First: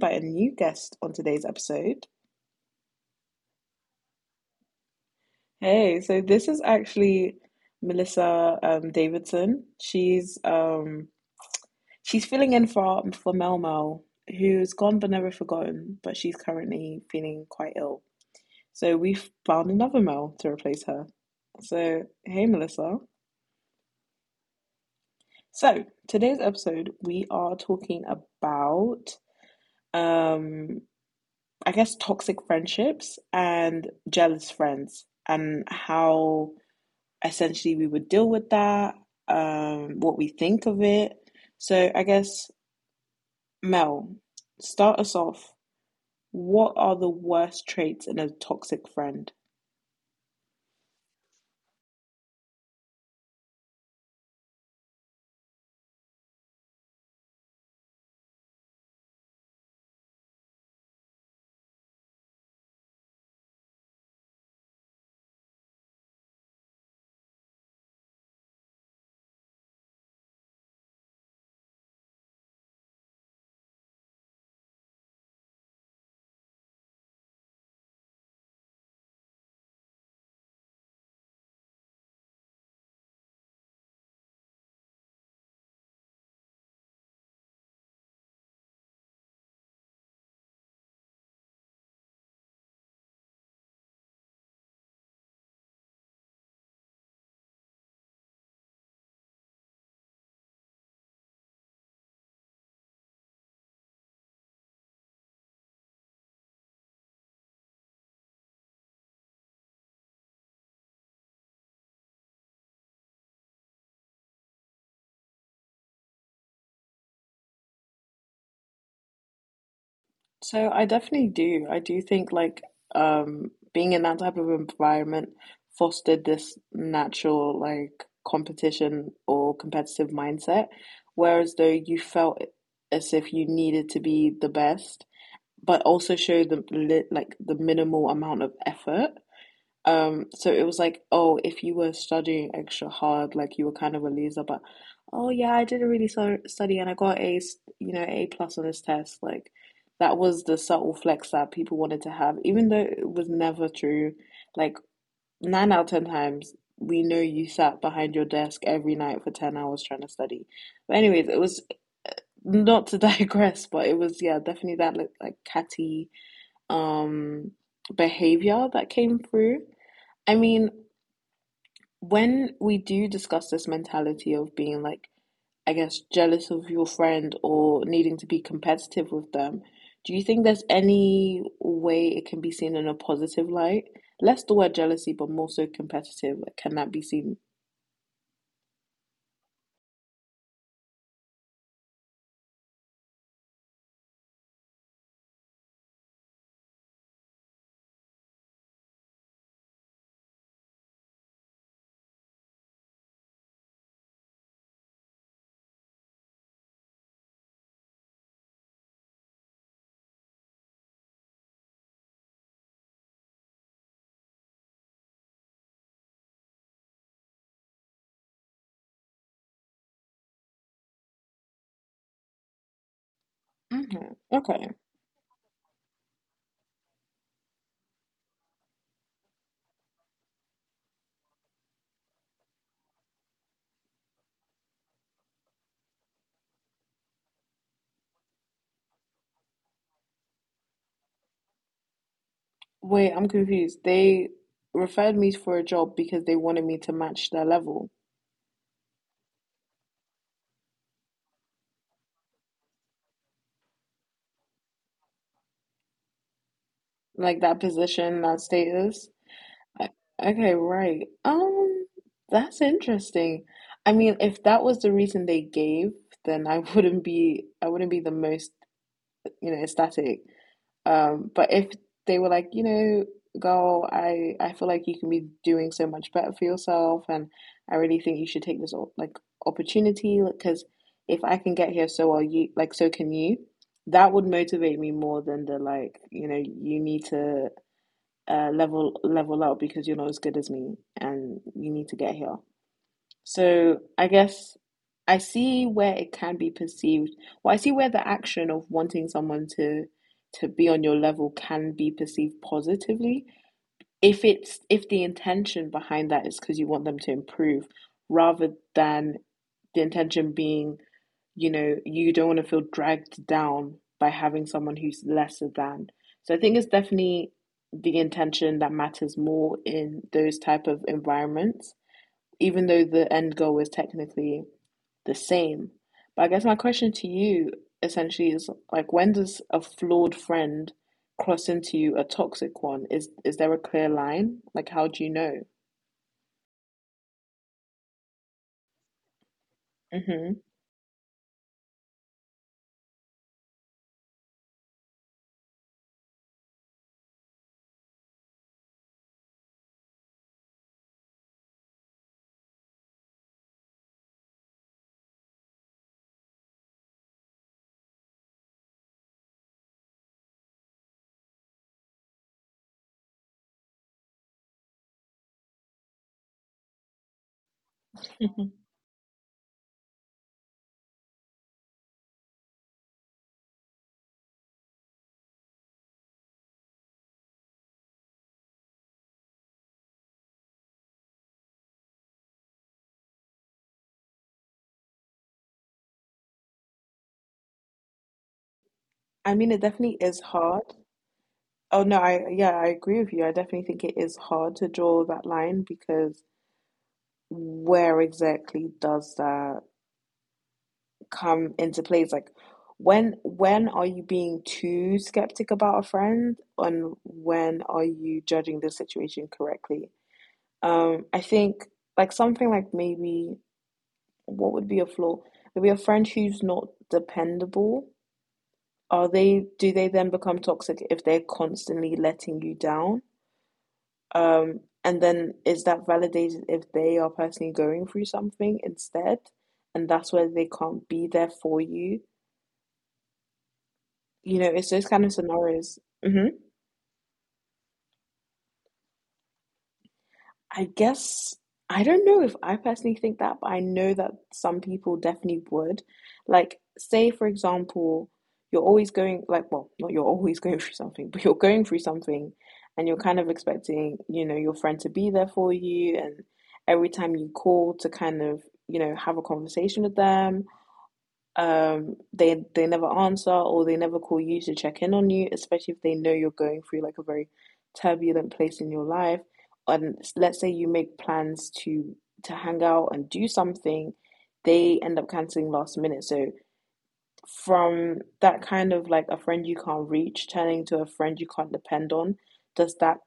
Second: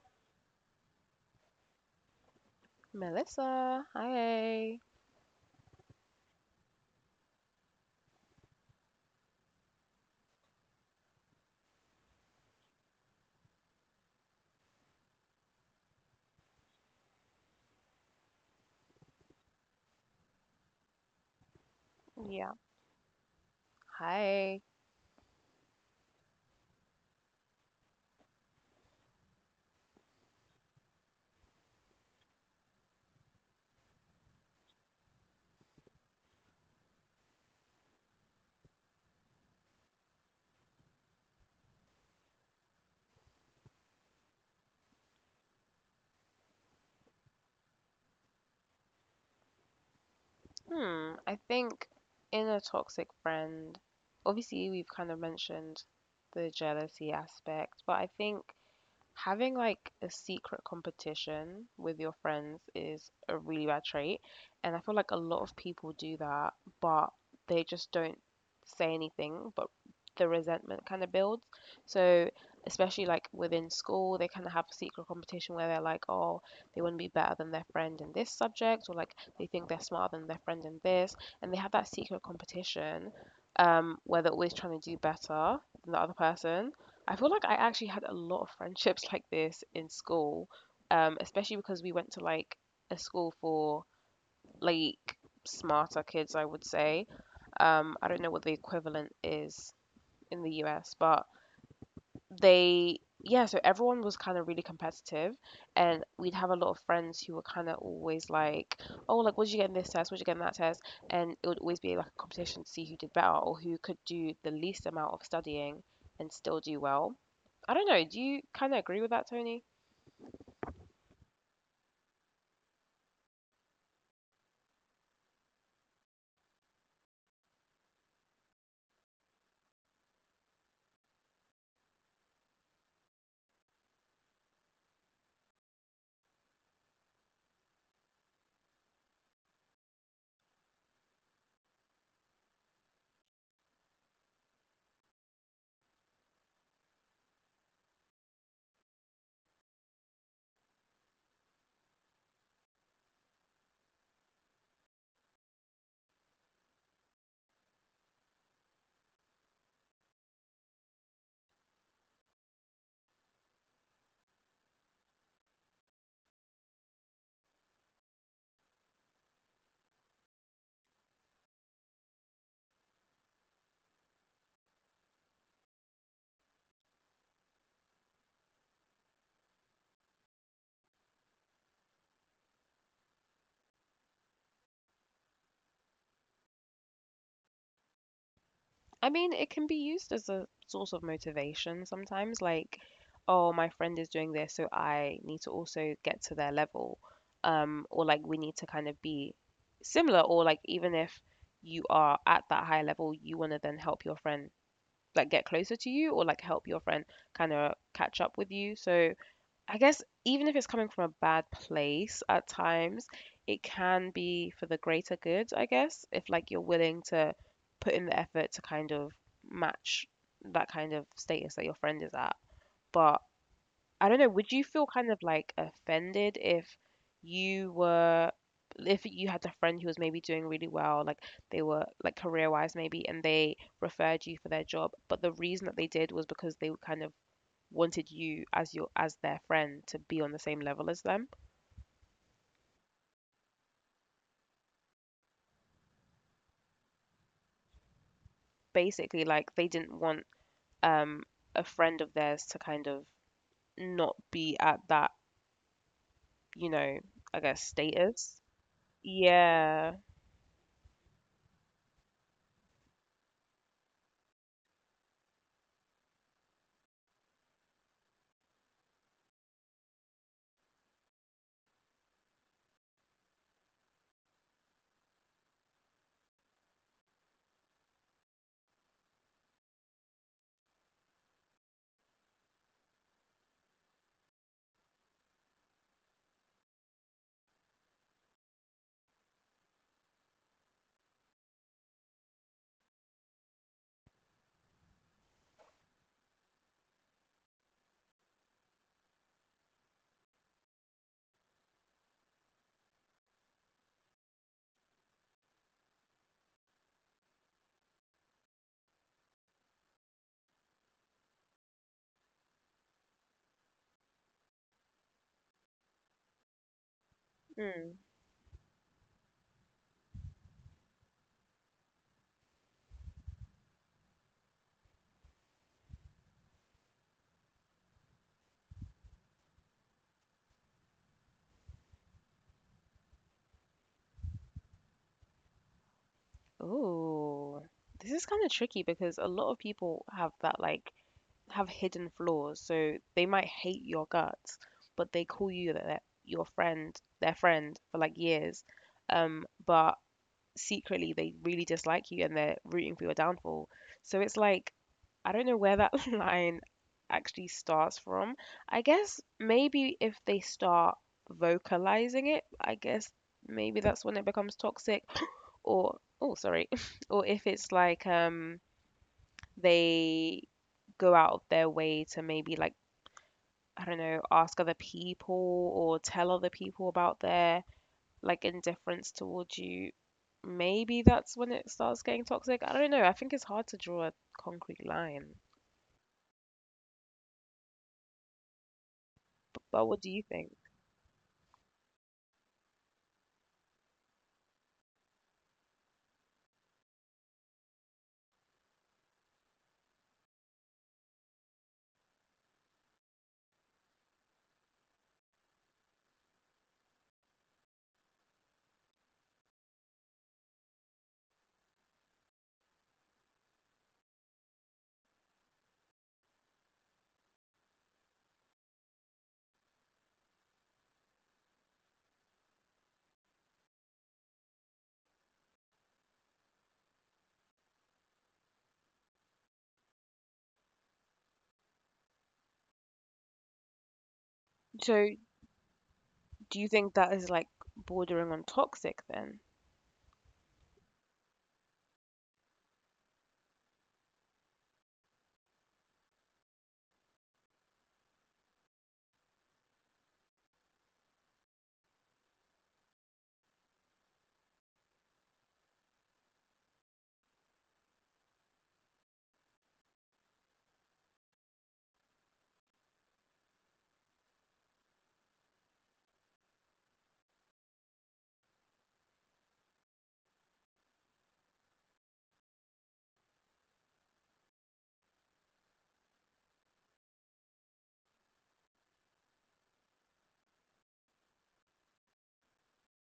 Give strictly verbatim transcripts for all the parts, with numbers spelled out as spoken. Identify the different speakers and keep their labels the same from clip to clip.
Speaker 1: by a new guest on today's episode.
Speaker 2: Melissa, hi.
Speaker 1: Hey, so this is actually Melissa um, Davidson. She's um, she's filling in for for Mel Mel, who's gone but never forgotten, but she's currently feeling quite ill. So we've found another Mel to replace her. So, hey,
Speaker 2: Yeah.
Speaker 1: Melissa.
Speaker 2: Hi.
Speaker 1: So, today's episode, we are talking about um, I guess, toxic friendships and jealous friends, and how essentially we would deal with that, um, what we think of it. So, I guess, Mel, start us off. What are the worst traits in a toxic friend?
Speaker 2: Hmm, I think in a toxic friend, obviously we've kind of mentioned the jealousy aspect, but I think having like a secret competition with your friends is a really bad trait. And I feel like a lot of people do that, but they just don't say anything, but the resentment kind of builds. So, especially like within school, they kind of have a secret competition where they're like, oh, they want to be better than their friend in this subject, or like they think they're smarter than their friend in this. And they have that secret competition um, where they're always trying to do better than the other person. I feel like I actually had a lot of friendships like this in school, um, especially because we went to like a school for like smarter kids, I would say. Um, I don't know what the equivalent is in the U S, but they yeah, so everyone was kind of really competitive, and we'd have a lot of friends who were kind of always like, oh, like what did you get in this test, what did you get in that test? And it would always be like a competition to see who did better or who could do the least amount of studying and still do well. I don't know, do you kind of agree with that, Tony?
Speaker 1: So I definitely do. I do think like um being in that type of environment fostered this natural like competition or competitive mindset, whereas though you felt as if you needed to be the best, but also show the li- like the minimal amount of effort. Um, so it was like, oh, if you were studying extra hard, like you were kind of a loser, but oh yeah, I didn't really so study and I got a, you know, A plus on this test. Like that was the subtle flex that people wanted to have, even though it was never true. Like nine out of ten times, we know you sat behind your desk every night for ten hours trying to study. But anyways, it was not to digress, but it was yeah, definitely that like, like catty um behavior that came through. I mean, when we do discuss this mentality of being like, I guess, jealous of your friend or needing to be competitive with them, do you think there's any way it can be seen in a positive light? Less the word jealousy, but more so competitive. Like, can that be seen?
Speaker 2: I mean, it can be used as a source of motivation sometimes, like, oh, my friend is doing this, so I need to also get to their level. Um, or like we need to kind of be similar, or like even if you are at that high level, you want to then help your friend like get closer to you, or like help your friend kind of catch up with you. So I guess even if it's coming from a bad place at times, it can be for the greater good, I guess, if like you're willing to put in the effort to kind of match that kind of status that your friend is at. But I
Speaker 1: Mhm.
Speaker 2: don't know, would you
Speaker 1: Okay.
Speaker 2: feel kind of like offended if you were, if you had a friend who was maybe doing really well, like they were like career wise maybe, and they referred you for their job, but the reason that they did was because they were kind of wanted you as your as their friend to be on the same level as them.
Speaker 1: Wait, I'm confused. They referred me for a job because they wanted me to match their level,
Speaker 2: Basically, like they didn't want um a friend of theirs to kind of not be at that, you know, I
Speaker 1: like
Speaker 2: guess
Speaker 1: that position,
Speaker 2: status.
Speaker 1: that status. O-
Speaker 2: Yeah.
Speaker 1: Okay, right. Um, that's interesting. I mean, if that was the reason they gave, then I wouldn't be I wouldn't be the most, you know, ecstatic. Um, but if they were like, you know, girl, I I feel like you can be doing so much better for yourself, and I really think you should take this op- like opportunity, because if I can get here, so are you, like so can you. That would motivate me more than the like, you know, you need to uh, level level up because you're not as good as me and you need to get here. So I guess I see where it can be perceived. Well, I see where the action of wanting someone to to be on your level can be perceived positively if it's if the intention behind that is because you want them to improve rather than the intention being, you know, you don't want to feel dragged down by having someone who's lesser than. So I think it's definitely the
Speaker 2: Mm.
Speaker 1: intention that matters more in those type of environments, even though the end goal is technically the same. But I guess my question to you essentially is like when does a flawed friend cross into a toxic one? Is is there a clear line? Like how do you know?
Speaker 2: Ooh. This is kind of tricky because a lot of people
Speaker 1: Hmm.
Speaker 2: have that like have hidden flaws. So they might hate your guts, but they call you their, your friend, their friend for like years. Um, but secretly they really dislike you and they're rooting for your downfall. So it's like, I don't know where that line actually starts from. I guess maybe if they start vocalizing it, I guess maybe that's when it becomes toxic, or oh, sorry, or if it's like um they go out of their way to maybe like, I don't know, ask other people or tell other people about their like indifference towards you, maybe that's when it starts getting toxic. I don't know. I think it's hard to draw a concrete line.
Speaker 1: I mean, it
Speaker 2: But
Speaker 1: definitely
Speaker 2: what do
Speaker 1: is
Speaker 2: you think?
Speaker 1: hard. Oh no, I yeah, I agree with you. I definitely think it is hard to draw that line because where exactly does that come into play? It's like when when are you being too skeptic about a friend and when are you judging the situation correctly? Um, I think like something like maybe what would be a flaw? Maybe a friend who's not dependable. Are they do they then become toxic if they're constantly letting you down? Um, and then is that validated if they are personally going through something instead? And that's where they can't be there for you. You know, it's those kind
Speaker 2: So,
Speaker 1: of scenarios. Hmm.
Speaker 2: do you think that is like bordering on toxic then?
Speaker 1: I guess I don't know if I personally think that, but I know that some people definitely would. Like, say for example, you're always going like well, not you're always going through something, but you're going through something and you're kind of expecting, you know, your friend to be there for you and every time you call to kind of, you know, have a conversation with them um, they they never answer or they never call you to check in on you, especially if they know you're going through like a very turbulent place in your life. And let's say you make plans to to hang out and do something, they end up canceling last minute. So from that kind of like a friend you can't reach turning to a friend you can't depend on, does that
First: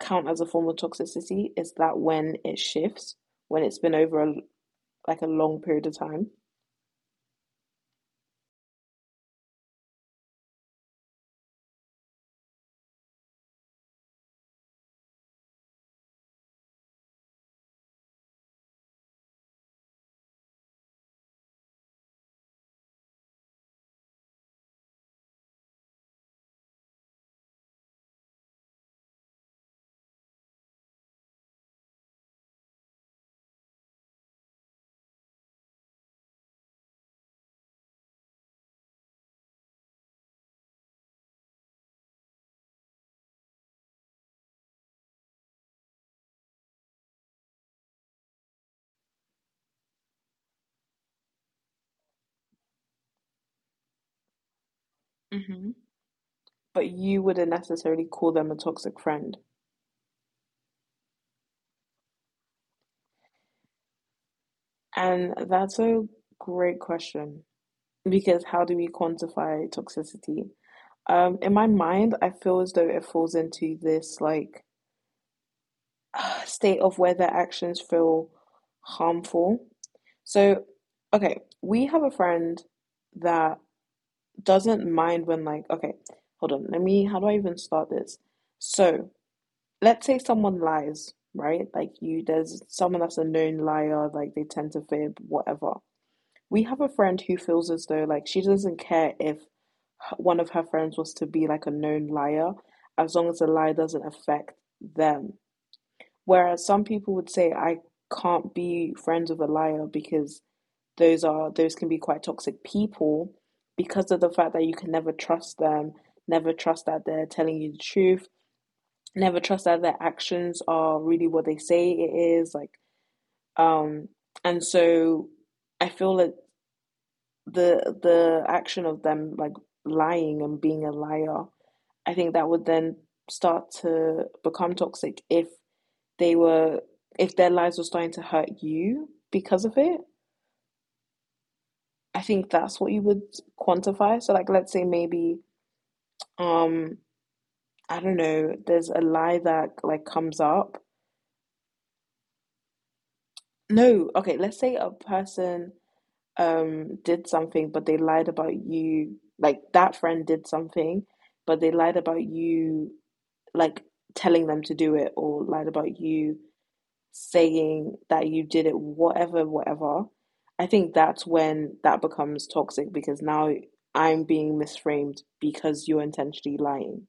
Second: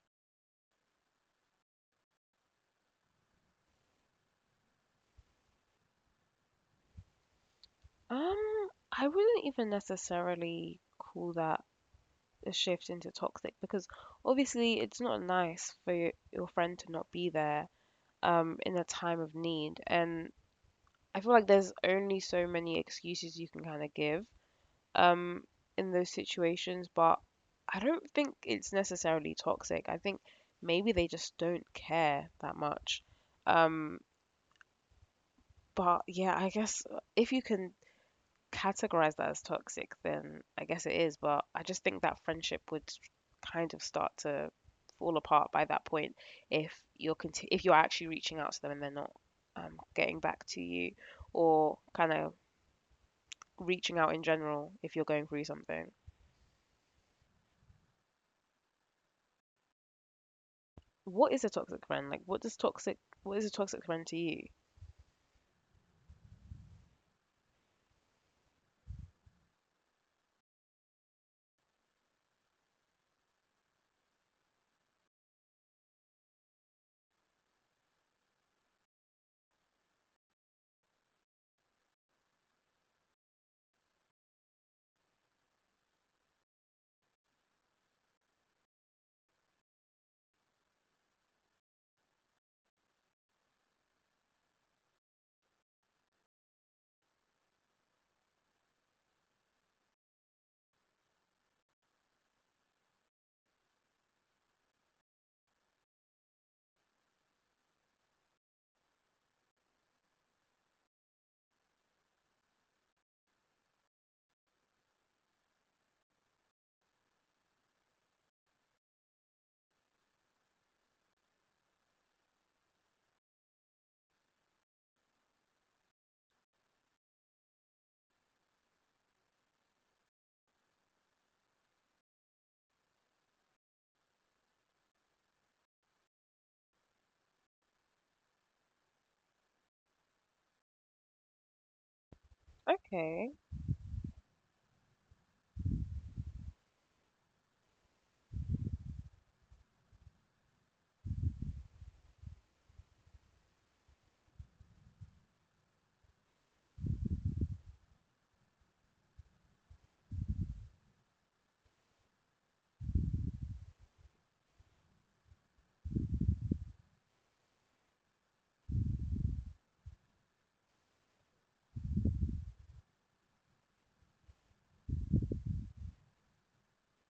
Speaker 1: count as a form of toxicity? Is that when it shifts, when it's been over a like a long period of time.
Speaker 2: Um, I wouldn't even necessarily call that a shift into toxic because obviously it's not nice for your, your friend to not be there um in a time of need, and I feel like there's only so many excuses you can kind of give um, in those situations, but I don't think it's necessarily toxic. I think maybe they just don't care that much. Um, but yeah, I guess uh, if you can categorize that as toxic, then I guess it is. But I just think that friendship would kind of start to fall apart by that point if you're conti- if you're actually reaching out to them and they're not um, getting back to you or kind of reaching out in general if you're going through
Speaker 1: Hmm.
Speaker 2: something.
Speaker 1: But you wouldn't necessarily call them a toxic friend?
Speaker 2: What is a toxic friend? Like, what does toxic, what is a toxic friend to you?
Speaker 1: And that's a great question. Because how do we quantify toxicity? Um, in my mind, I feel as though it falls into this like state of whether actions feel harmful. So, okay, we have a friend that doesn't mind when like, okay, hold on, let me, how do I even start this? So, let's say someone lies, right? Like you, there's someone that's a known liar, like they tend to fib, whatever. We have a friend who feels as though like she doesn't care if one of her friends was to be like a known liar as long as the lie doesn't affect them. Whereas some people would say, I can't be friends with a liar because those are those can be quite toxic people because of the fact that you can never trust them, never trust that they're telling you the truth, never trust that their actions are really what they say it is, like um and so I feel like the the action of them like lying and being a liar. I think that would then start to become toxic if they were if their lives were starting to hurt you because of it. I think that's what you would
Speaker 2: Okay.
Speaker 1: quantify. So like let's say maybe um I don't know, there's a lie that like comes up. No, okay, let's say a person um did something but they lied about you like that friend did something but they lied about you like telling them to do it or lied about you saying that you did it, whatever, whatever, I think that's when that becomes toxic because now I'm being misframed because you're intentionally lying.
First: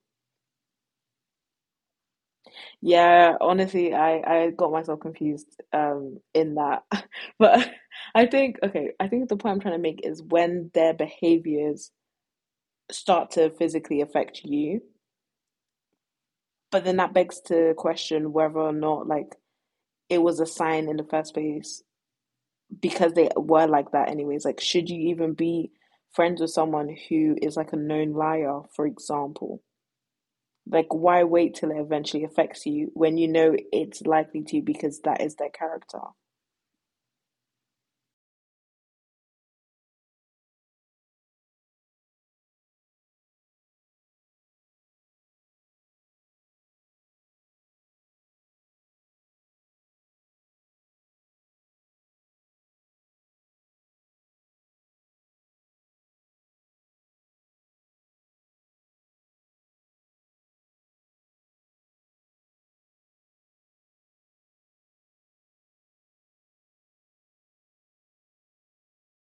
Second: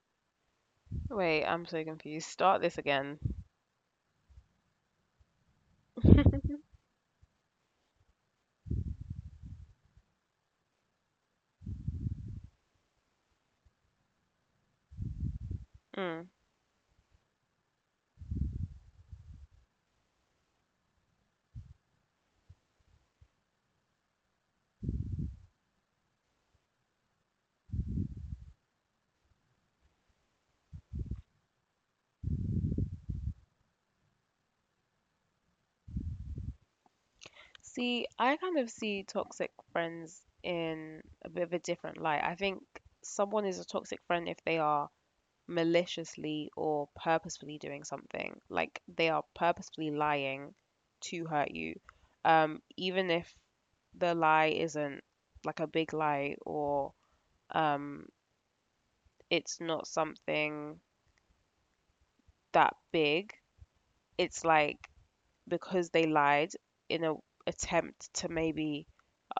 Speaker 2: Wait, I'm so confused. Start this again.
Speaker 1: Yeah, honestly, I, I got myself confused um in that. But I think okay, I think the point I'm trying to make is when their behaviors start to physically affect you,
Speaker 2: Mm.
Speaker 1: but then that begs to question whether or not like it was a sign in the first place because they were like that anyways. Like, should you even be friends with someone who is like a known liar, for example? Like, why wait till it eventually affects you when you know it's likely to, because that is their character.
Speaker 2: See, I kind of see toxic friends in a bit of a different light. I think someone is a toxic friend if they are maliciously or purposefully doing something. Like they are purposefully lying to hurt you. Um, even if the lie isn't like a big lie or um, it's not something that big. It's like because they lied in a attempt to maybe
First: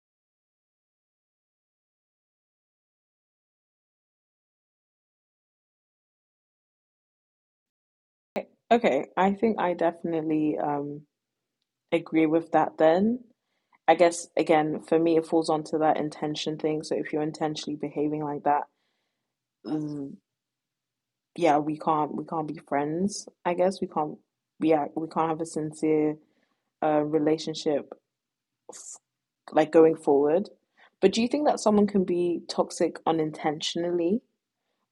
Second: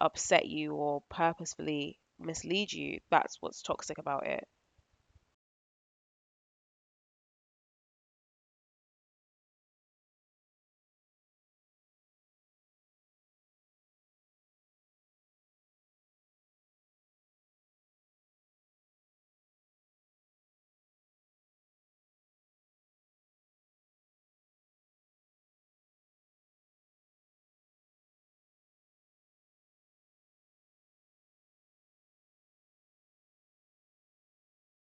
Speaker 2: upset you or purposefully mislead you. That's what's toxic about it.
Speaker 1: Okay, I think I definitely um agree with that then. I guess again for me it falls onto that intention thing. So if you're intentionally behaving like that, yeah, we can't we can't be friends. I guess we can't yeah we can't have a sincere uh, relationship f- like going forward. But do you think that someone can be toxic unintentionally,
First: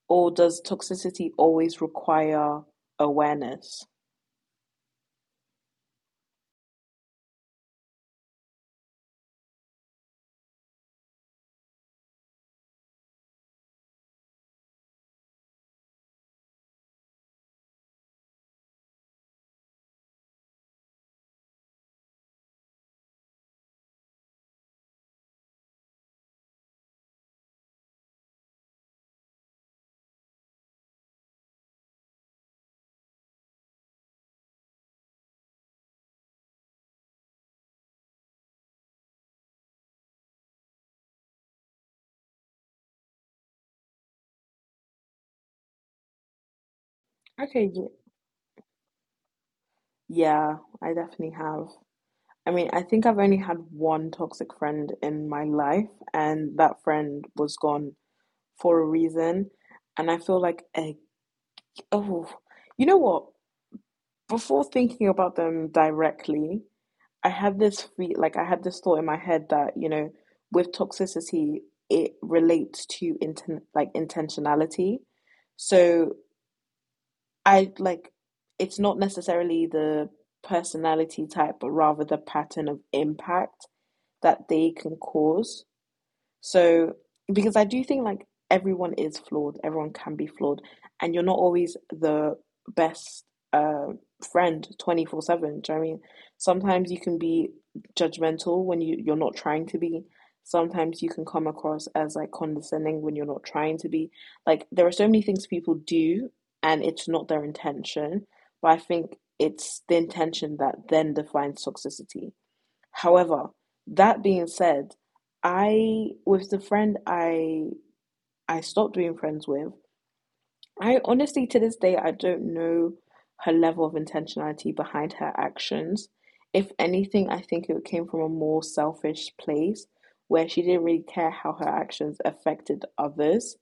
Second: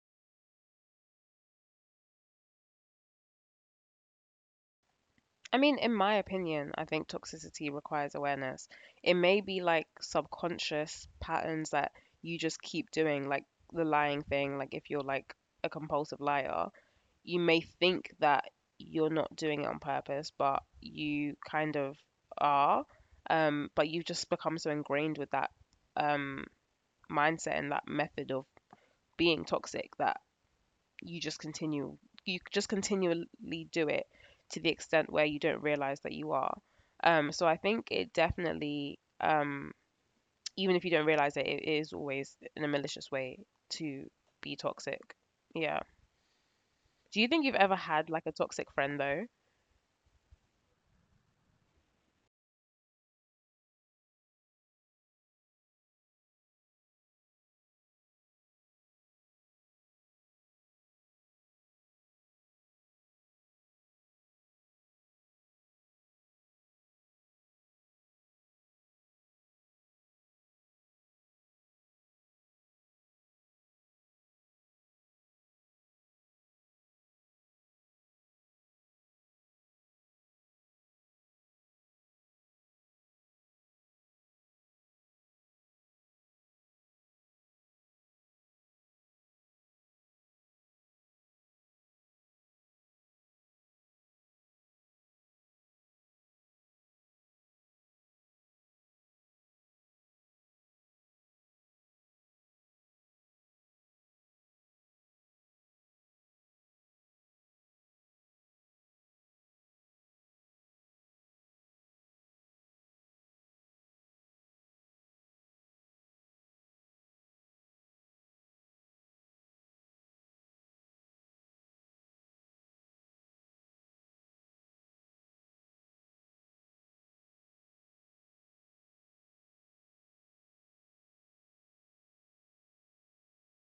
Speaker 1: or does toxicity always require awareness?
Speaker 2: I mean, in my opinion, I think toxicity requires awareness. It may be like subconscious patterns that you just keep doing, like the lying thing, like if you're like a compulsive liar, you may think that you're not doing it on purpose, but you kind of are. Um, but you've just become so ingrained with that um, mindset and that method of being toxic that you just continue, you just continually do it to the extent where you don't realize that you are. Um, so I think it definitely, um, even if you don't realize it, it is always in a malicious way to be toxic. Yeah. Do you think you've
Speaker 1: Okay,
Speaker 2: ever
Speaker 1: yeah.
Speaker 2: had like a toxic friend though?
Speaker 1: Yeah, I definitely have. I mean, I think I've only had one toxic friend in my life, and that friend was gone for a reason. And I feel like, eh, oh, you know what? Before thinking about them directly, I had this fe like I had this thought in my head that, you know, with toxicity, it relates to inten like intentionality. So I like it's not necessarily the personality type, but rather the pattern of impact that they can cause. So, because I do think like everyone is flawed, everyone can be flawed, and you're not always the best uh, friend twenty-four seven. Do you know what I mean? Sometimes you can be judgmental when you, you're not trying to be. Sometimes you can come across as like condescending when you're not trying to be. Like, there are so many things people do, and it's not their intention, but I think it's the intention that then defines toxicity. However, that being said, I with the friend I I stopped being friends with, I honestly to this day I don't know her level of intentionality behind her actions. If anything, I think it came from a more selfish place where she didn't really care how her actions affected others,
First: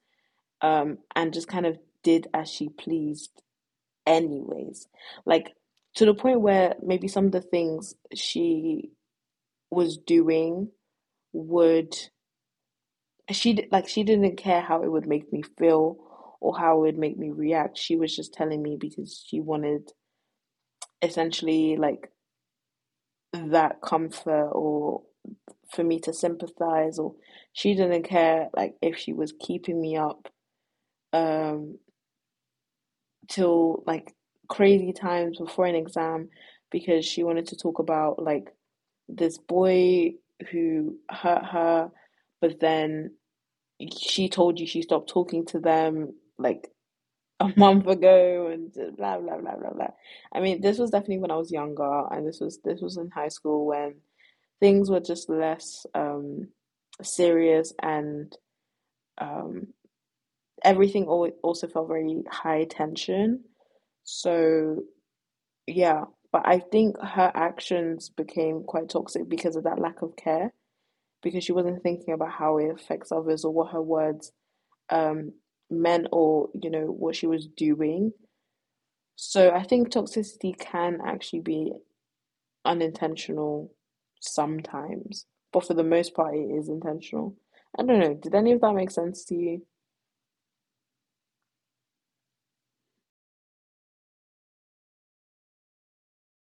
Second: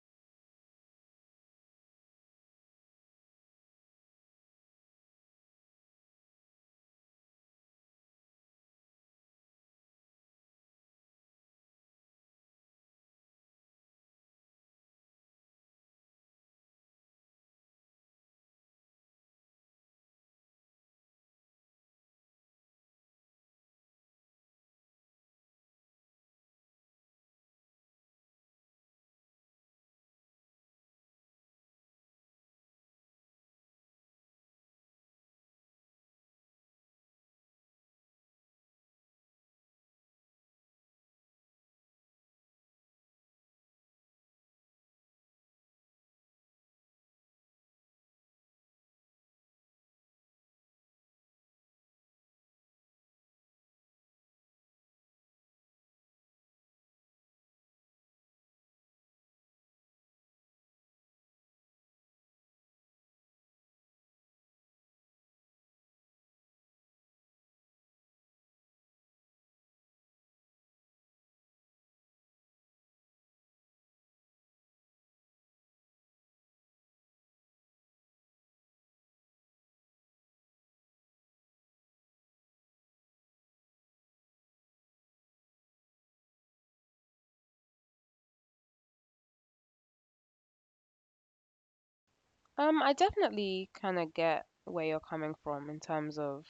Speaker 1: um, and just kind of did as she pleased anyways. Like to the point where maybe some of the things she was doing would she like she didn't care how it would make me feel or how it would make me react. She was just telling me because she wanted essentially like that comfort or for me to sympathize, or she didn't care like if she was keeping me up um till like crazy times before an exam because she wanted to talk about like this boy who hurt her, but then she told you she stopped talking to them like a month ago and blah blah blah blah blah. I mean, this was definitely when I was younger, and this was this was in high school when things were just less um, serious and um, everything always also felt very high tension. So yeah, but I think her actions became quite toxic because of that lack of care because she wasn't thinking about how it affects others or what her words um, meant, or you know what she was doing. So I think toxicity can actually be unintentional sometimes, but for the most part, it is intentional. I don't know. Did any of that make sense to you?
Speaker 2: Um, I definitely kind of get where you're coming from in terms of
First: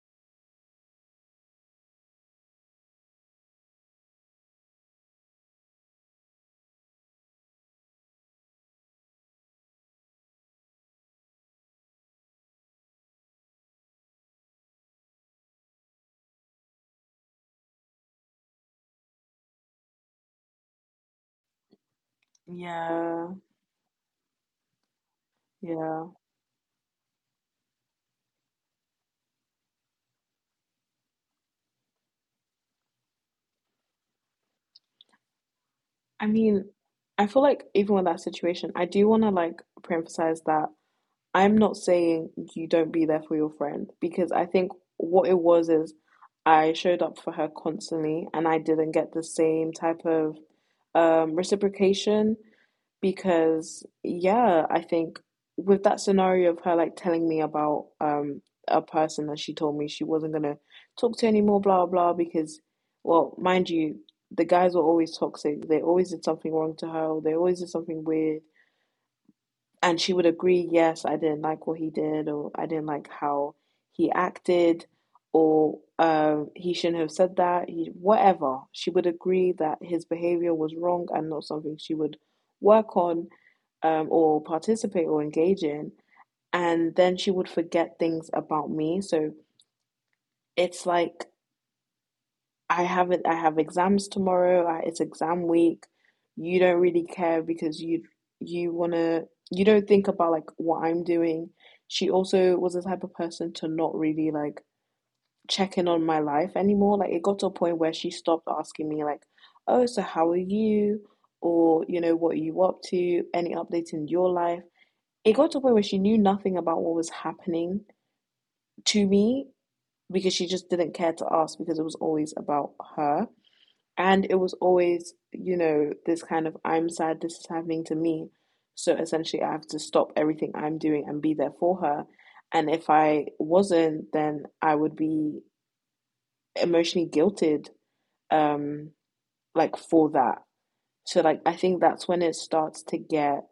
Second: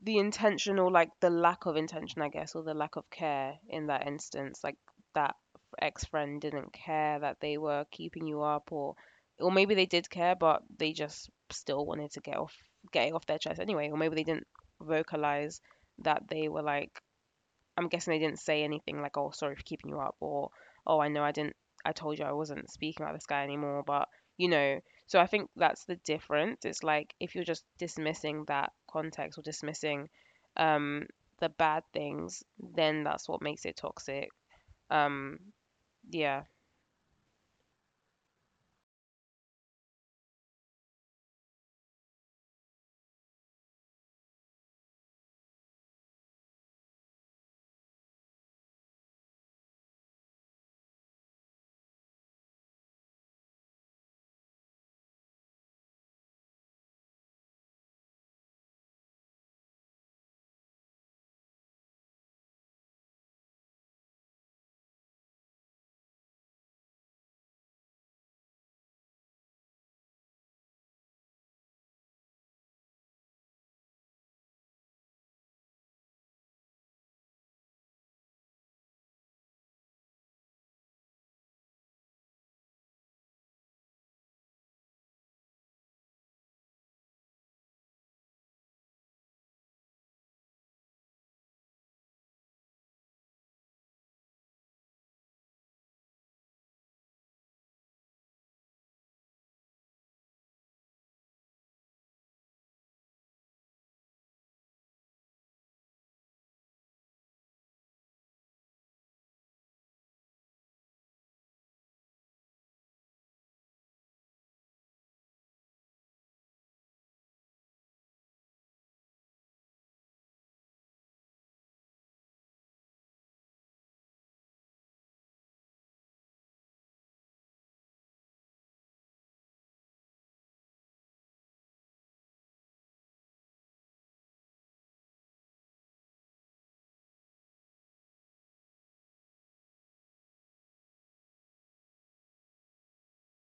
Speaker 2: the intentional, like the lack of intention, I guess, or the lack of care in that instance. Like that ex friend didn't care that they were keeping you up, or or maybe they did care, but they just still wanted to get off, get it off their chest anyway. Or maybe they didn't vocalize that they were like, I'm guessing they didn't say anything like, "Oh, sorry for keeping you up," or "Oh, I know I didn't. I told you I wasn't speaking about
Speaker 1: Yeah,
Speaker 2: this guy anymore." But you know, so I think that's the
Speaker 1: yeah.
Speaker 2: difference. It's like if you're just dismissing that context or dismissing um, the bad things, then that's what makes it toxic. Um,
Speaker 1: I
Speaker 2: yeah.
Speaker 1: mean, I feel like even with that situation, I do want to like preemphasize that I'm not saying you don't be there for your friend, because I think what it was is I showed up for her constantly and I didn't get the same type of um, reciprocation because, yeah, I think with that scenario of her like telling me about um, a person that she told me she wasn't going to talk to anymore, blah, blah, because, well, mind you, the guys were always toxic. They always did something wrong to her, or they always did something weird, and she would agree, yes, I didn't like what he did, or I didn't like how he acted, or um, he shouldn't have said that, he, whatever. She would agree that his behavior was wrong and not something she would work on, um, or participate or engage in. And then she would forget things about me. So it's like I have it, I have exams tomorrow. I, it's exam week. You don't really care because you you wanna, you don't think about like what I'm doing. She also was the type of person to not really like check in on my life anymore. Like it got to a point where she stopped asking me like, "Oh, so how are you?" or you know, "What are you up to? Any updates in your life?" It got to a point where she knew nothing about what was happening to me because she just didn't care to ask because it was always about her. And it was always, you know, this kind of I'm sad, this is happening to me. So essentially, I have to stop everything I'm doing and be there for her. And if I wasn't, then I would be emotionally guilted, um, like for that. So like I think that's when it starts to get,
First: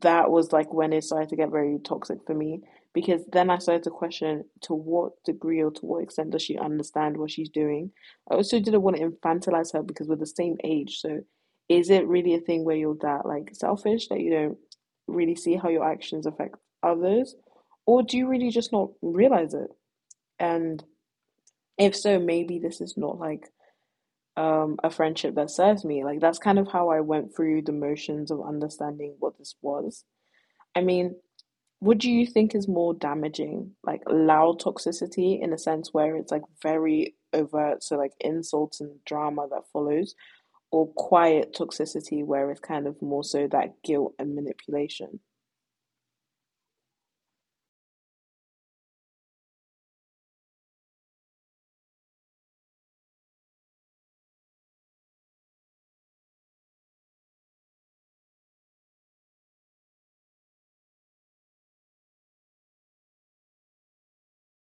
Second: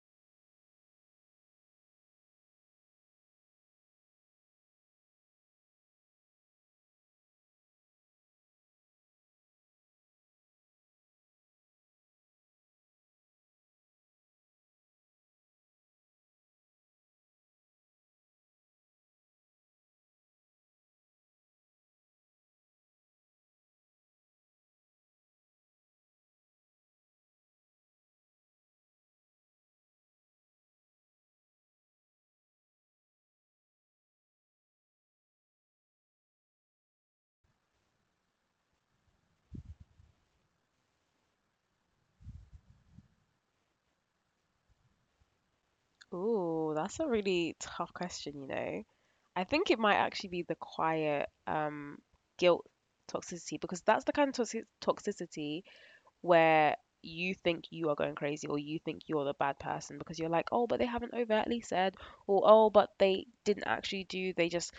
Speaker 1: that was like when it started to get very toxic for me, because then I started to question to what degree or to what extent does she understand what she's doing. I also didn't want to infantilize her because we're the same age. So is it really a thing where you're that like selfish that you don't really see how your actions affect others? Or do you really just not realize it? And if so, maybe this is not like um, a friendship that serves me. Like that's kind of how I went through the motions of understanding what this was. I mean, what do you think is more damaging? Like loud toxicity in a sense where it's like very overt, so like insults and drama that follows, or quiet toxicity where it's kind of more so that guilt and manipulation?
Speaker 2: Ooh, that's a really tough question, you know. I think it might actually be the quiet um, guilt toxicity because that's the kind of toxic toxicity where you think you are going crazy or you think you're the bad person because you're like, oh, but they haven't overtly said, or oh, but they didn't actually do, they just,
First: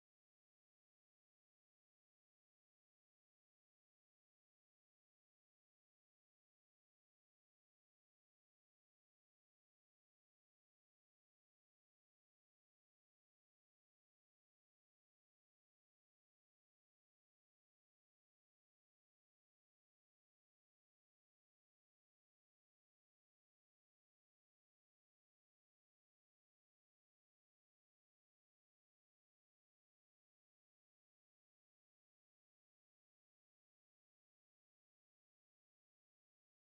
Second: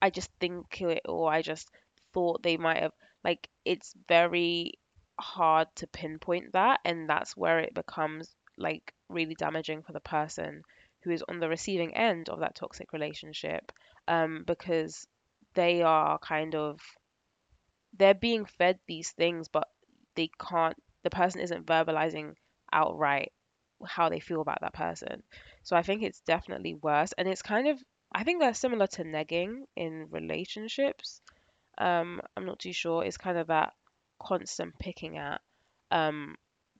Speaker 2: I just think it, or I just thought they might have. Like, it's very hard to pinpoint that, and that's where it becomes like really damaging for the person who is on the receiving end of that toxic relationship, um, because they are kind of they're being fed these things, but they can't, the person isn't verbalizing outright how they feel about that person. So I think it's definitely worse. And it's kind of, I think they're similar to negging in relationships. Um, I'm not too sure. It's kind of that constant picking at. Um,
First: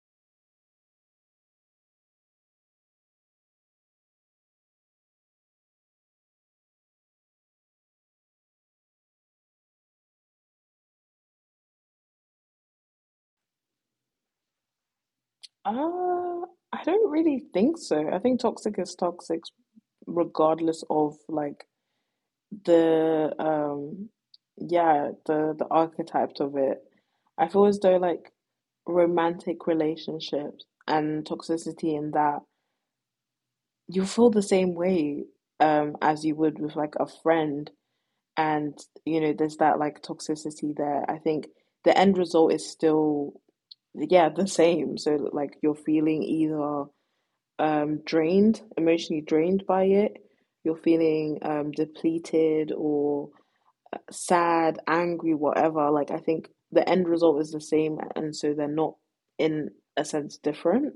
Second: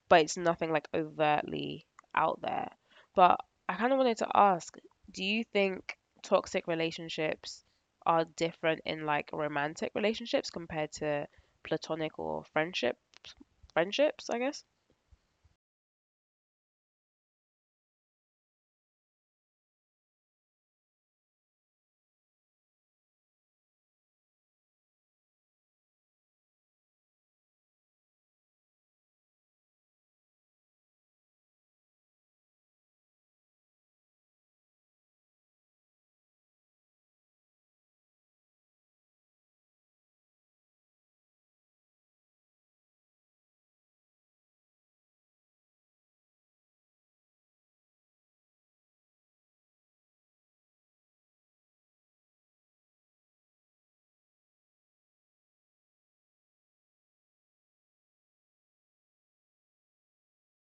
Speaker 2: but it's nothing like overtly out there. But I kind of wanted to ask, do you think toxic relationships are different in like romantic relationships compared to platonic or friendship friendships, I guess?
Speaker 1: Uh, I don't really think so. I think toxic is toxic regardless of like the um yeah, the the archetypes of it. I feel as though like romantic relationships and toxicity in that you feel the same way um as you would with like a friend, and you know there's that like toxicity there. I think the end result is still, yeah, the same. So like you're feeling either um drained, emotionally drained by it, you're feeling um depleted, or uh, sad, angry, whatever. Like I think the end result is the same, and so they're not in a sense different.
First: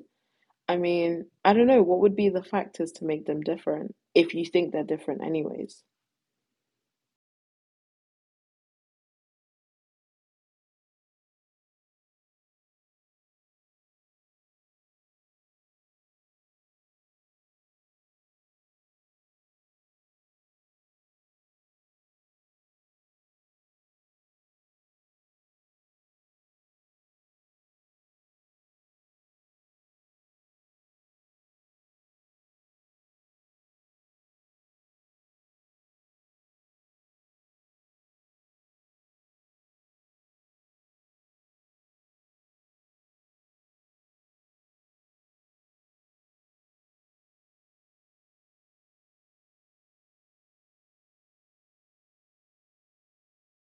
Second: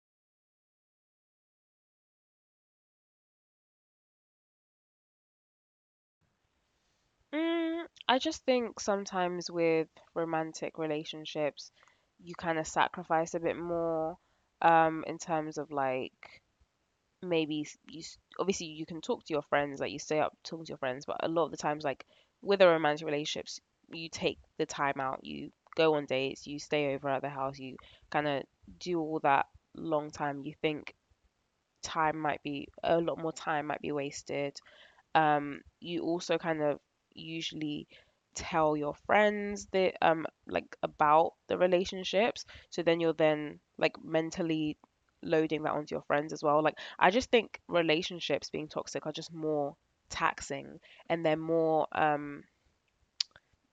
Speaker 1: I mean, I don't know what would be the factors to make them different if you think they're different anyways.
Speaker 2: Mm, I just think sometimes with romantic relationships, you kind of sacrifice a bit more um in terms of like maybe s- you s- obviously you can talk to your friends like you stay up talking to your friends, but a lot of the times like with a romantic relationships you take the time out, you go on dates, you stay over at the house, you kind of do all that long time, you think time might be a lot more, time might be wasted. Um, you also kind of usually tell your friends that um like about the relationships. So then you're then like mentally loading that onto your friends as well. Like I just think relationships being toxic are just more taxing, and they're more um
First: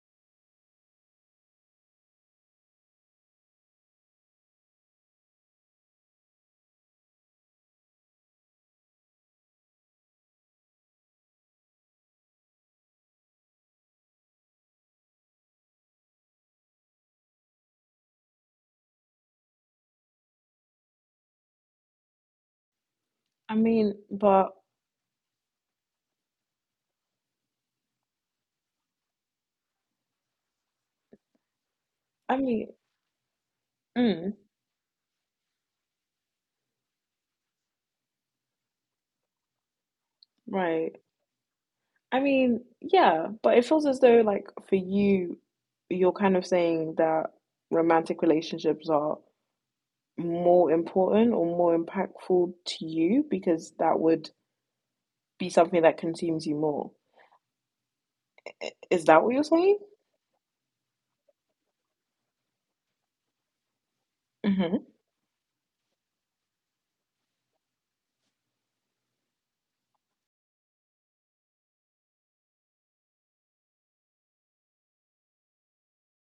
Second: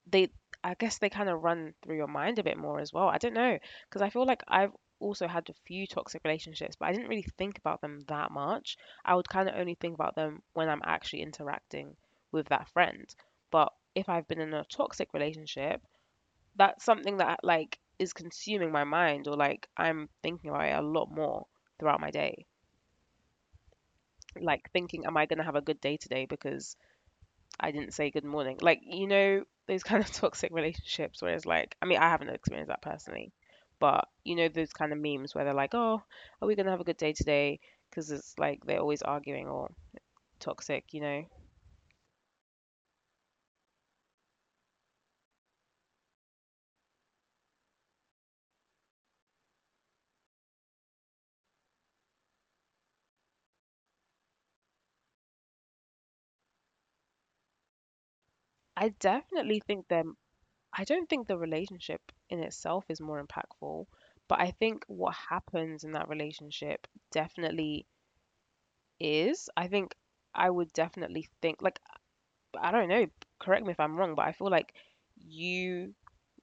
Speaker 2: they I guess they kind of run through your mind a bit more as well. I don't know, because I feel like I've also had a few toxic relationships, but I didn't really think about them that much. I would kind of only think about them when I'm actually interacting with that friend. But if I've been in a toxic relationship, that's something that like is consuming my mind, or like I'm thinking about it a lot more throughout my day.
Speaker 1: I mean, but
Speaker 2: Like thinking, am I going to have a good day today because I didn't say good morning. Like, you know, those kind of toxic relationships where it's like, I mean, I haven't
Speaker 1: I mean,
Speaker 2: experienced that personally, but you
Speaker 1: mm,
Speaker 2: know, those kind of memes where they're like, oh, are we going to have a good day today? Because it's like they're always arguing or toxic,
Speaker 1: right.
Speaker 2: you know.
Speaker 1: I mean, yeah, but it feels as though like for you, you're kind of saying that romantic relationships are more important or more impactful to you because that would be something that consumes you more.
Speaker 2: I
Speaker 1: Is that what you're
Speaker 2: definitely
Speaker 1: saying?
Speaker 2: think them, I don't think the relationship in itself is more impactful, but I think
Speaker 1: Hmm.
Speaker 2: what happens in that relationship definitely is. I think I would definitely think, like, I don't know, correct me if I'm wrong, but I feel like you,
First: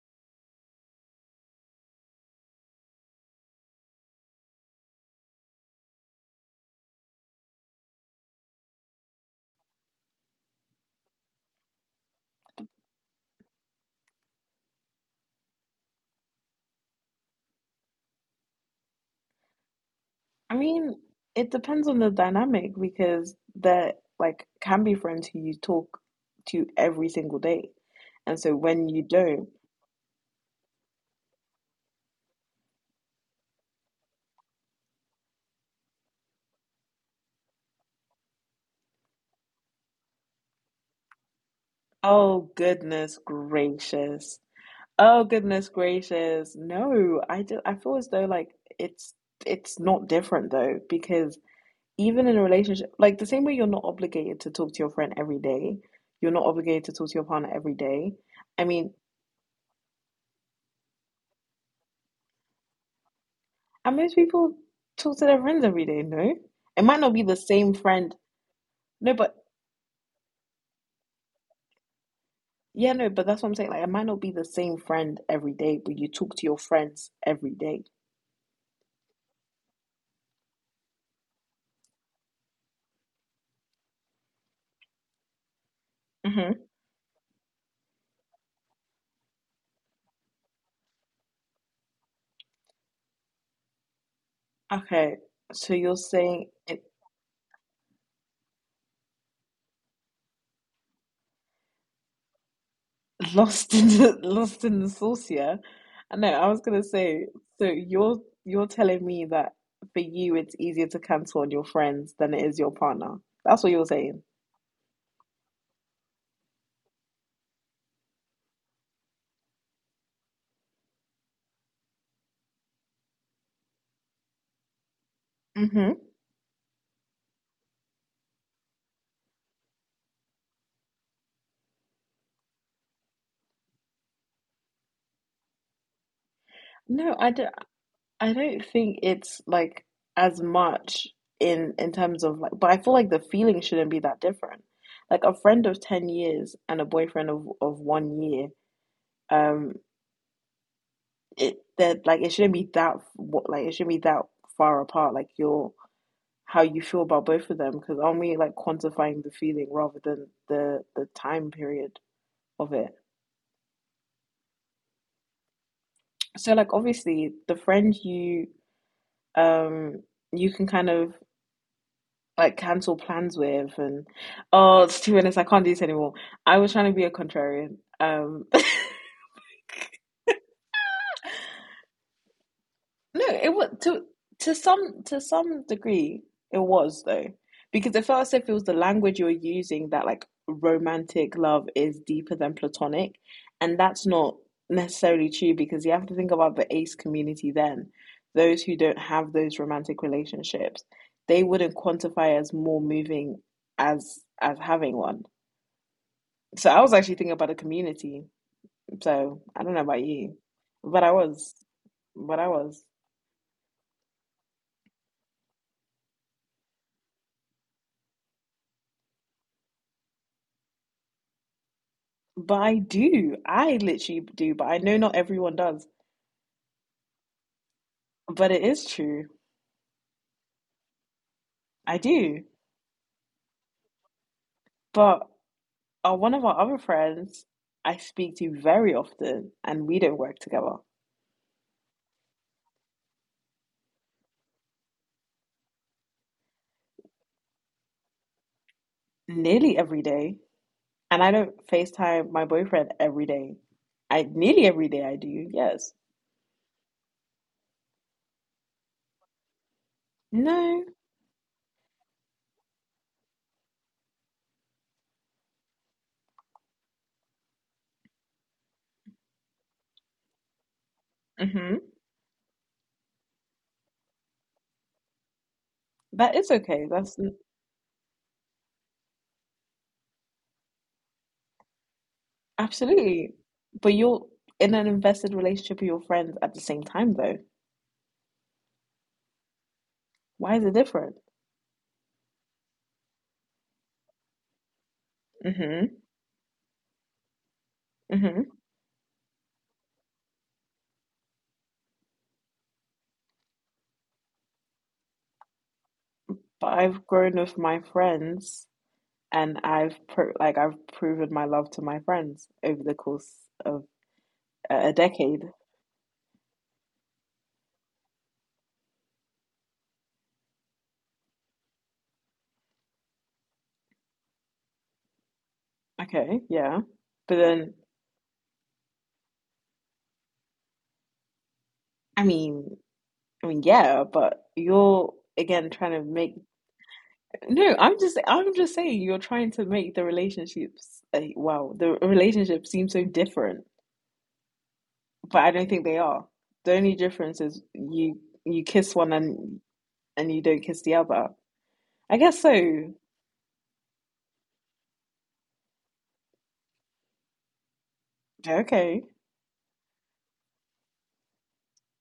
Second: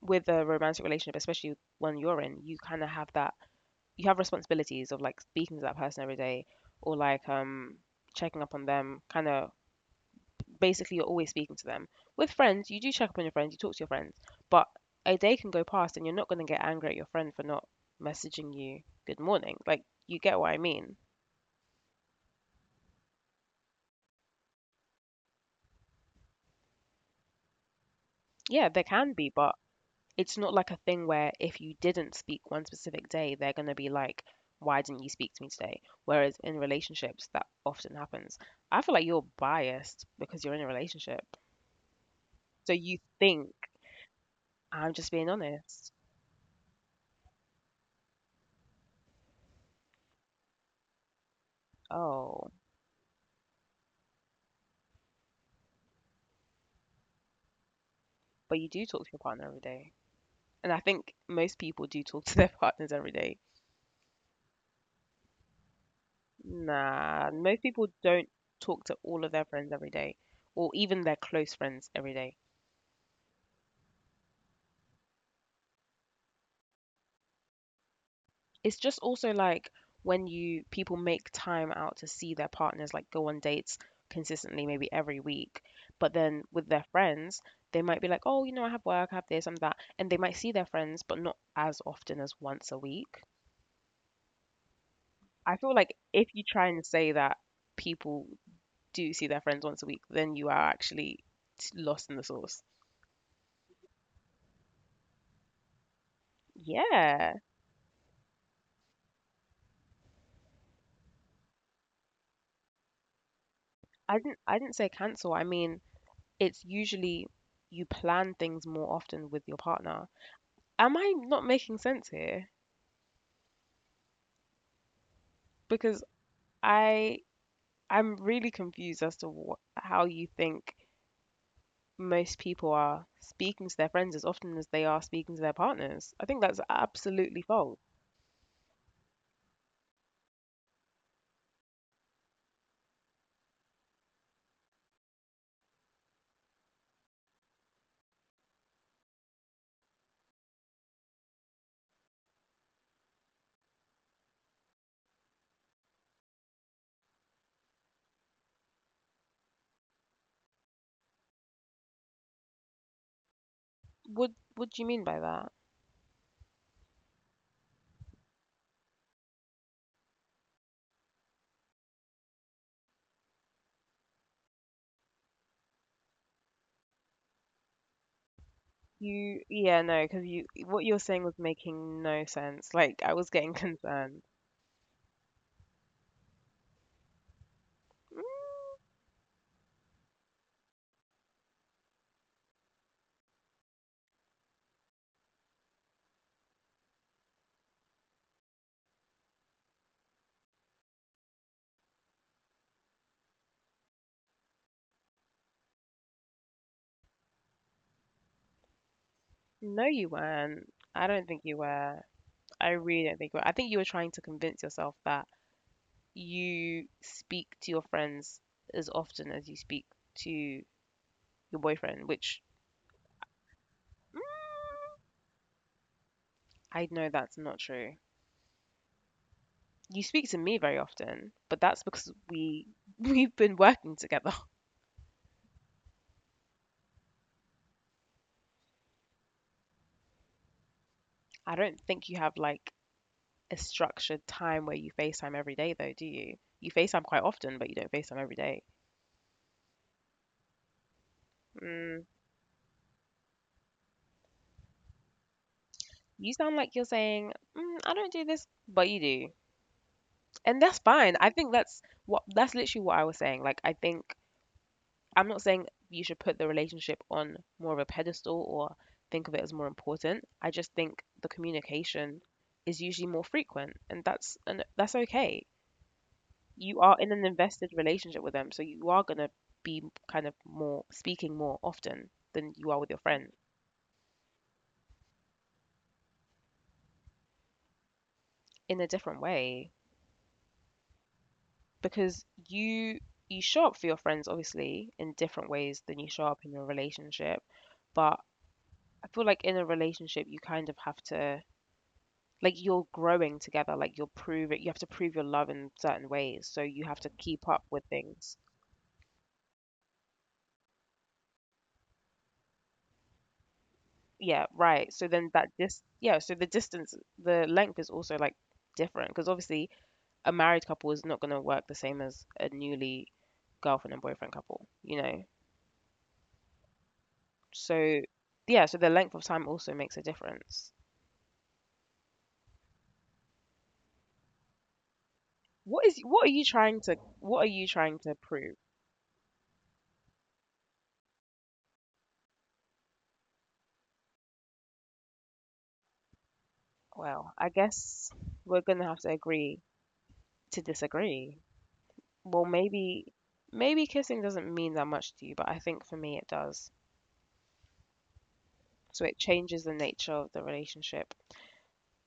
Speaker 2: with a romantic relationship, especially one you're in, you kind of have that, you have responsibilities of like speaking to that person every day or like um checking up on them, kind of basically you're always speaking to them. With friends, you do check up on your friends, you talk to your friends, but a day can go past and you're not going to get angry at your friend for not messaging you good morning. Like, you get what
Speaker 1: I
Speaker 2: I mean?
Speaker 1: mean, it depends on the dynamic because there like can be friends who you talk to every single day. And so
Speaker 2: Yeah, there
Speaker 1: when you
Speaker 2: can be,
Speaker 1: don't,
Speaker 2: but it's not like a thing where if you didn't speak one specific day, they're going to be like, why didn't you speak to me today? Whereas in relationships, that often happens. I feel like you're biased because you're in a relationship.
Speaker 1: oh
Speaker 2: So you
Speaker 1: goodness
Speaker 2: think,
Speaker 1: gracious.
Speaker 2: I'm just
Speaker 1: Oh
Speaker 2: being
Speaker 1: goodness
Speaker 2: honest.
Speaker 1: gracious. No, I do, I feel as though like it's it's not different though because even in a
Speaker 2: Oh,
Speaker 1: relationship, like the same way you're not obligated to talk to your friend every day, you're not obligated to talk to your partner every day.
Speaker 2: but
Speaker 1: I
Speaker 2: you do
Speaker 1: mean,
Speaker 2: talk to your partner every day. And I think most people do talk to their partners every day.
Speaker 1: and most people talk to their friends every day, no? It might not be
Speaker 2: Nah,
Speaker 1: the
Speaker 2: most
Speaker 1: same
Speaker 2: people
Speaker 1: friend.
Speaker 2: don't talk to
Speaker 1: No,
Speaker 2: all of
Speaker 1: but
Speaker 2: their friends every day or even their close friends every day.
Speaker 1: yeah, no, but that's what I'm saying. Like it might not be the same friend every day, but you talk to your friends every day.
Speaker 2: It's just also like when you people make time out to see their partners, like go on dates consistently maybe every week, but then
Speaker 1: Mm-hmm.
Speaker 2: with their friends they might be like, oh, you know, I have work, I have this, I'm that, and they might see their friends but not as often as once a week.
Speaker 1: Okay,
Speaker 2: I
Speaker 1: so
Speaker 2: feel
Speaker 1: you're
Speaker 2: like if you
Speaker 1: saying
Speaker 2: try
Speaker 1: it,
Speaker 2: and say that people do see their friends once a week, then you are actually t- lost in the sauce.
Speaker 1: lost in the lost in the sauce, yeah? I know, I was gonna say,
Speaker 2: Yeah,
Speaker 1: so you're you're telling me that for you it's easier to cancel on your friends than it is your partner. That's what you're
Speaker 2: i
Speaker 1: saying.
Speaker 2: didn't i didn't say cancel, I mean, it's usually you plan things more often with your partner. Am I not making sense here?
Speaker 1: Hmm.
Speaker 2: Because I I'm really confused as to what, how you think most people are speaking to their friends as often as they are speaking to their partners. I think that's
Speaker 1: No, I
Speaker 2: absolutely
Speaker 1: don't,
Speaker 2: false.
Speaker 1: I don't think it's like as much in in terms of like, but I feel like the feeling shouldn't be that different. Like a friend of ten years and a boyfriend of of one year. Um. It that like it shouldn't be that, what, like it shouldn't be that far apart like your how you feel about both of them, because aren't we like quantifying the feeling rather than the the time period of it?
Speaker 2: What what do you mean by that?
Speaker 1: So like obviously the friend you um you can kind of like cancel plans with, and oh it's two minutes I can't do this anymore. I was trying to be a contrarian um
Speaker 2: You Yeah, no, because you what you're saying was making no sense. Like I
Speaker 1: No,
Speaker 2: was
Speaker 1: it
Speaker 2: getting
Speaker 1: was to
Speaker 2: concerned.
Speaker 1: to some, to some degree it was though, because it felt as if it was
Speaker 2: Mm,
Speaker 1: the language you were using that like romantic love is deeper than platonic, and that's not necessarily true because you have to think about the ace community then. Those who don't have those romantic relationships, they wouldn't quantify as more moving as as having one. So I was actually thinking about a community. So I don't know
Speaker 2: No,
Speaker 1: about
Speaker 2: you
Speaker 1: you,
Speaker 2: weren't. I
Speaker 1: but I
Speaker 2: don't think you
Speaker 1: was,
Speaker 2: were.
Speaker 1: but I
Speaker 2: I
Speaker 1: was.
Speaker 2: really don't think you were. I think you were trying to convince yourself that you speak to your friends as often as you speak to your boyfriend, which
Speaker 1: But I do. I literally
Speaker 2: mm,
Speaker 1: do, but I know not everyone does.
Speaker 2: I know that's not true.
Speaker 1: But it is true.
Speaker 2: You speak to me very often, but that's
Speaker 1: I
Speaker 2: because
Speaker 1: do.
Speaker 2: we we've been working together.
Speaker 1: But uh, one of our other friends I speak to very often, and we don't work together
Speaker 2: I don't think you have like a structured time where you FaceTime every day though, do you? You FaceTime quite often, but you don't FaceTime every day.
Speaker 1: nearly every day. And I don't
Speaker 2: Mm,
Speaker 1: FaceTime my boyfriend every day. I nearly every day I do, yes.
Speaker 2: you sound like you're saying, mm, I don't do this, but you do. And that's
Speaker 1: No.
Speaker 2: fine. I think that's what That's literally what I was saying. Like I think I'm not saying you should put the relationship on more of a pedestal or think of it as more important. I just think the
Speaker 1: Mm-hmm.
Speaker 2: communication is usually more frequent, and that's and that's okay.
Speaker 1: That is
Speaker 2: You
Speaker 1: okay.
Speaker 2: are in
Speaker 1: That's
Speaker 2: an
Speaker 1: n-,
Speaker 2: invested relationship with them, so you are gonna be kind of more speaking more often than you are with your friend,
Speaker 1: absolutely. But you're in an invested relationship with your friends at the same time, though.
Speaker 2: in a different way,
Speaker 1: Why is it different?
Speaker 2: because you you show up for your friends obviously in different ways
Speaker 1: Mm-hmm.
Speaker 2: than you show up in a relationship, but
Speaker 1: Mm-hmm.
Speaker 2: I feel like in a relationship you kind of have to, like you're growing together, like you're proving you have to prove your love in certain ways, so
Speaker 1: But
Speaker 2: you have
Speaker 1: I've
Speaker 2: to
Speaker 1: grown
Speaker 2: keep
Speaker 1: with
Speaker 2: up
Speaker 1: my
Speaker 2: with things.
Speaker 1: friends, and I've pro- like I've proven my love to my friends over the course of
Speaker 2: Yeah right
Speaker 1: a
Speaker 2: so then that
Speaker 1: decade.
Speaker 2: dis yeah, so the distance, the length, is also like different because obviously a married couple is not going to work the same as a newly girlfriend and boyfriend couple, you know,
Speaker 1: Okay, yeah. But then
Speaker 2: so yeah, so the length of time also makes a difference.
Speaker 1: I mean, I mean yeah, but you're again
Speaker 2: What
Speaker 1: trying
Speaker 2: is
Speaker 1: to
Speaker 2: what are
Speaker 1: make,
Speaker 2: you trying to, what are you
Speaker 1: no,
Speaker 2: trying
Speaker 1: I'm
Speaker 2: to
Speaker 1: just,
Speaker 2: prove?
Speaker 1: I'm just saying you're trying to make the relationships like wow, the relationships seem so different, but I don't think they are. The only
Speaker 2: Well,
Speaker 1: difference
Speaker 2: I
Speaker 1: is
Speaker 2: guess
Speaker 1: you,
Speaker 2: we're
Speaker 1: you
Speaker 2: going to have
Speaker 1: kiss
Speaker 2: to
Speaker 1: one
Speaker 2: agree
Speaker 1: and and you
Speaker 2: to
Speaker 1: don't kiss the other.
Speaker 2: disagree.
Speaker 1: I
Speaker 2: Well,
Speaker 1: guess so.
Speaker 2: maybe maybe kissing doesn't mean that much to you, but I think for me it does. So
Speaker 1: Okay.
Speaker 2: it changes the nature of the relationship.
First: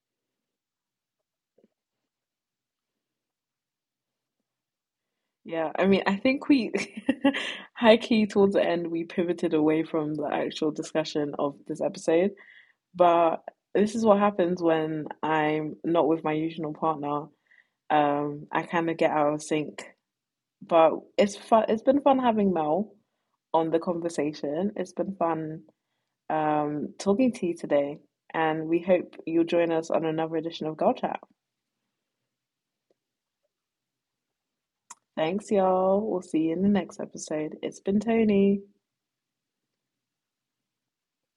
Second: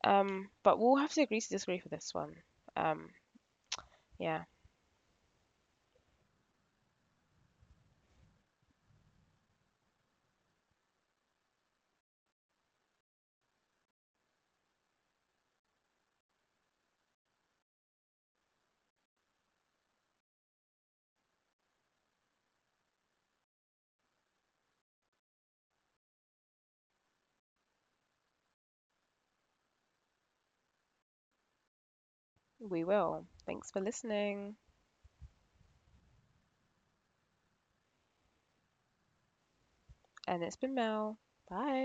Speaker 2: Um, but we'll have to agree to disagree for this one. Um, yeah,
Speaker 1: Yeah, I mean, I think we high key towards the end we pivoted away from the actual discussion of this episode, but this is what happens when I'm not with my usual partner. Um, I kind of get out of sync, but it's fun. It's been fun having Mel on the conversation. It's been fun um, talking to you today, and we hope you'll join us on another edition of Girl Chat.
Speaker 2: we will. Thanks for listening.
Speaker 1: Thanks, y'all. We'll see you in the next episode. It's been Tony.
Speaker 2: And it's been Mel. Bye.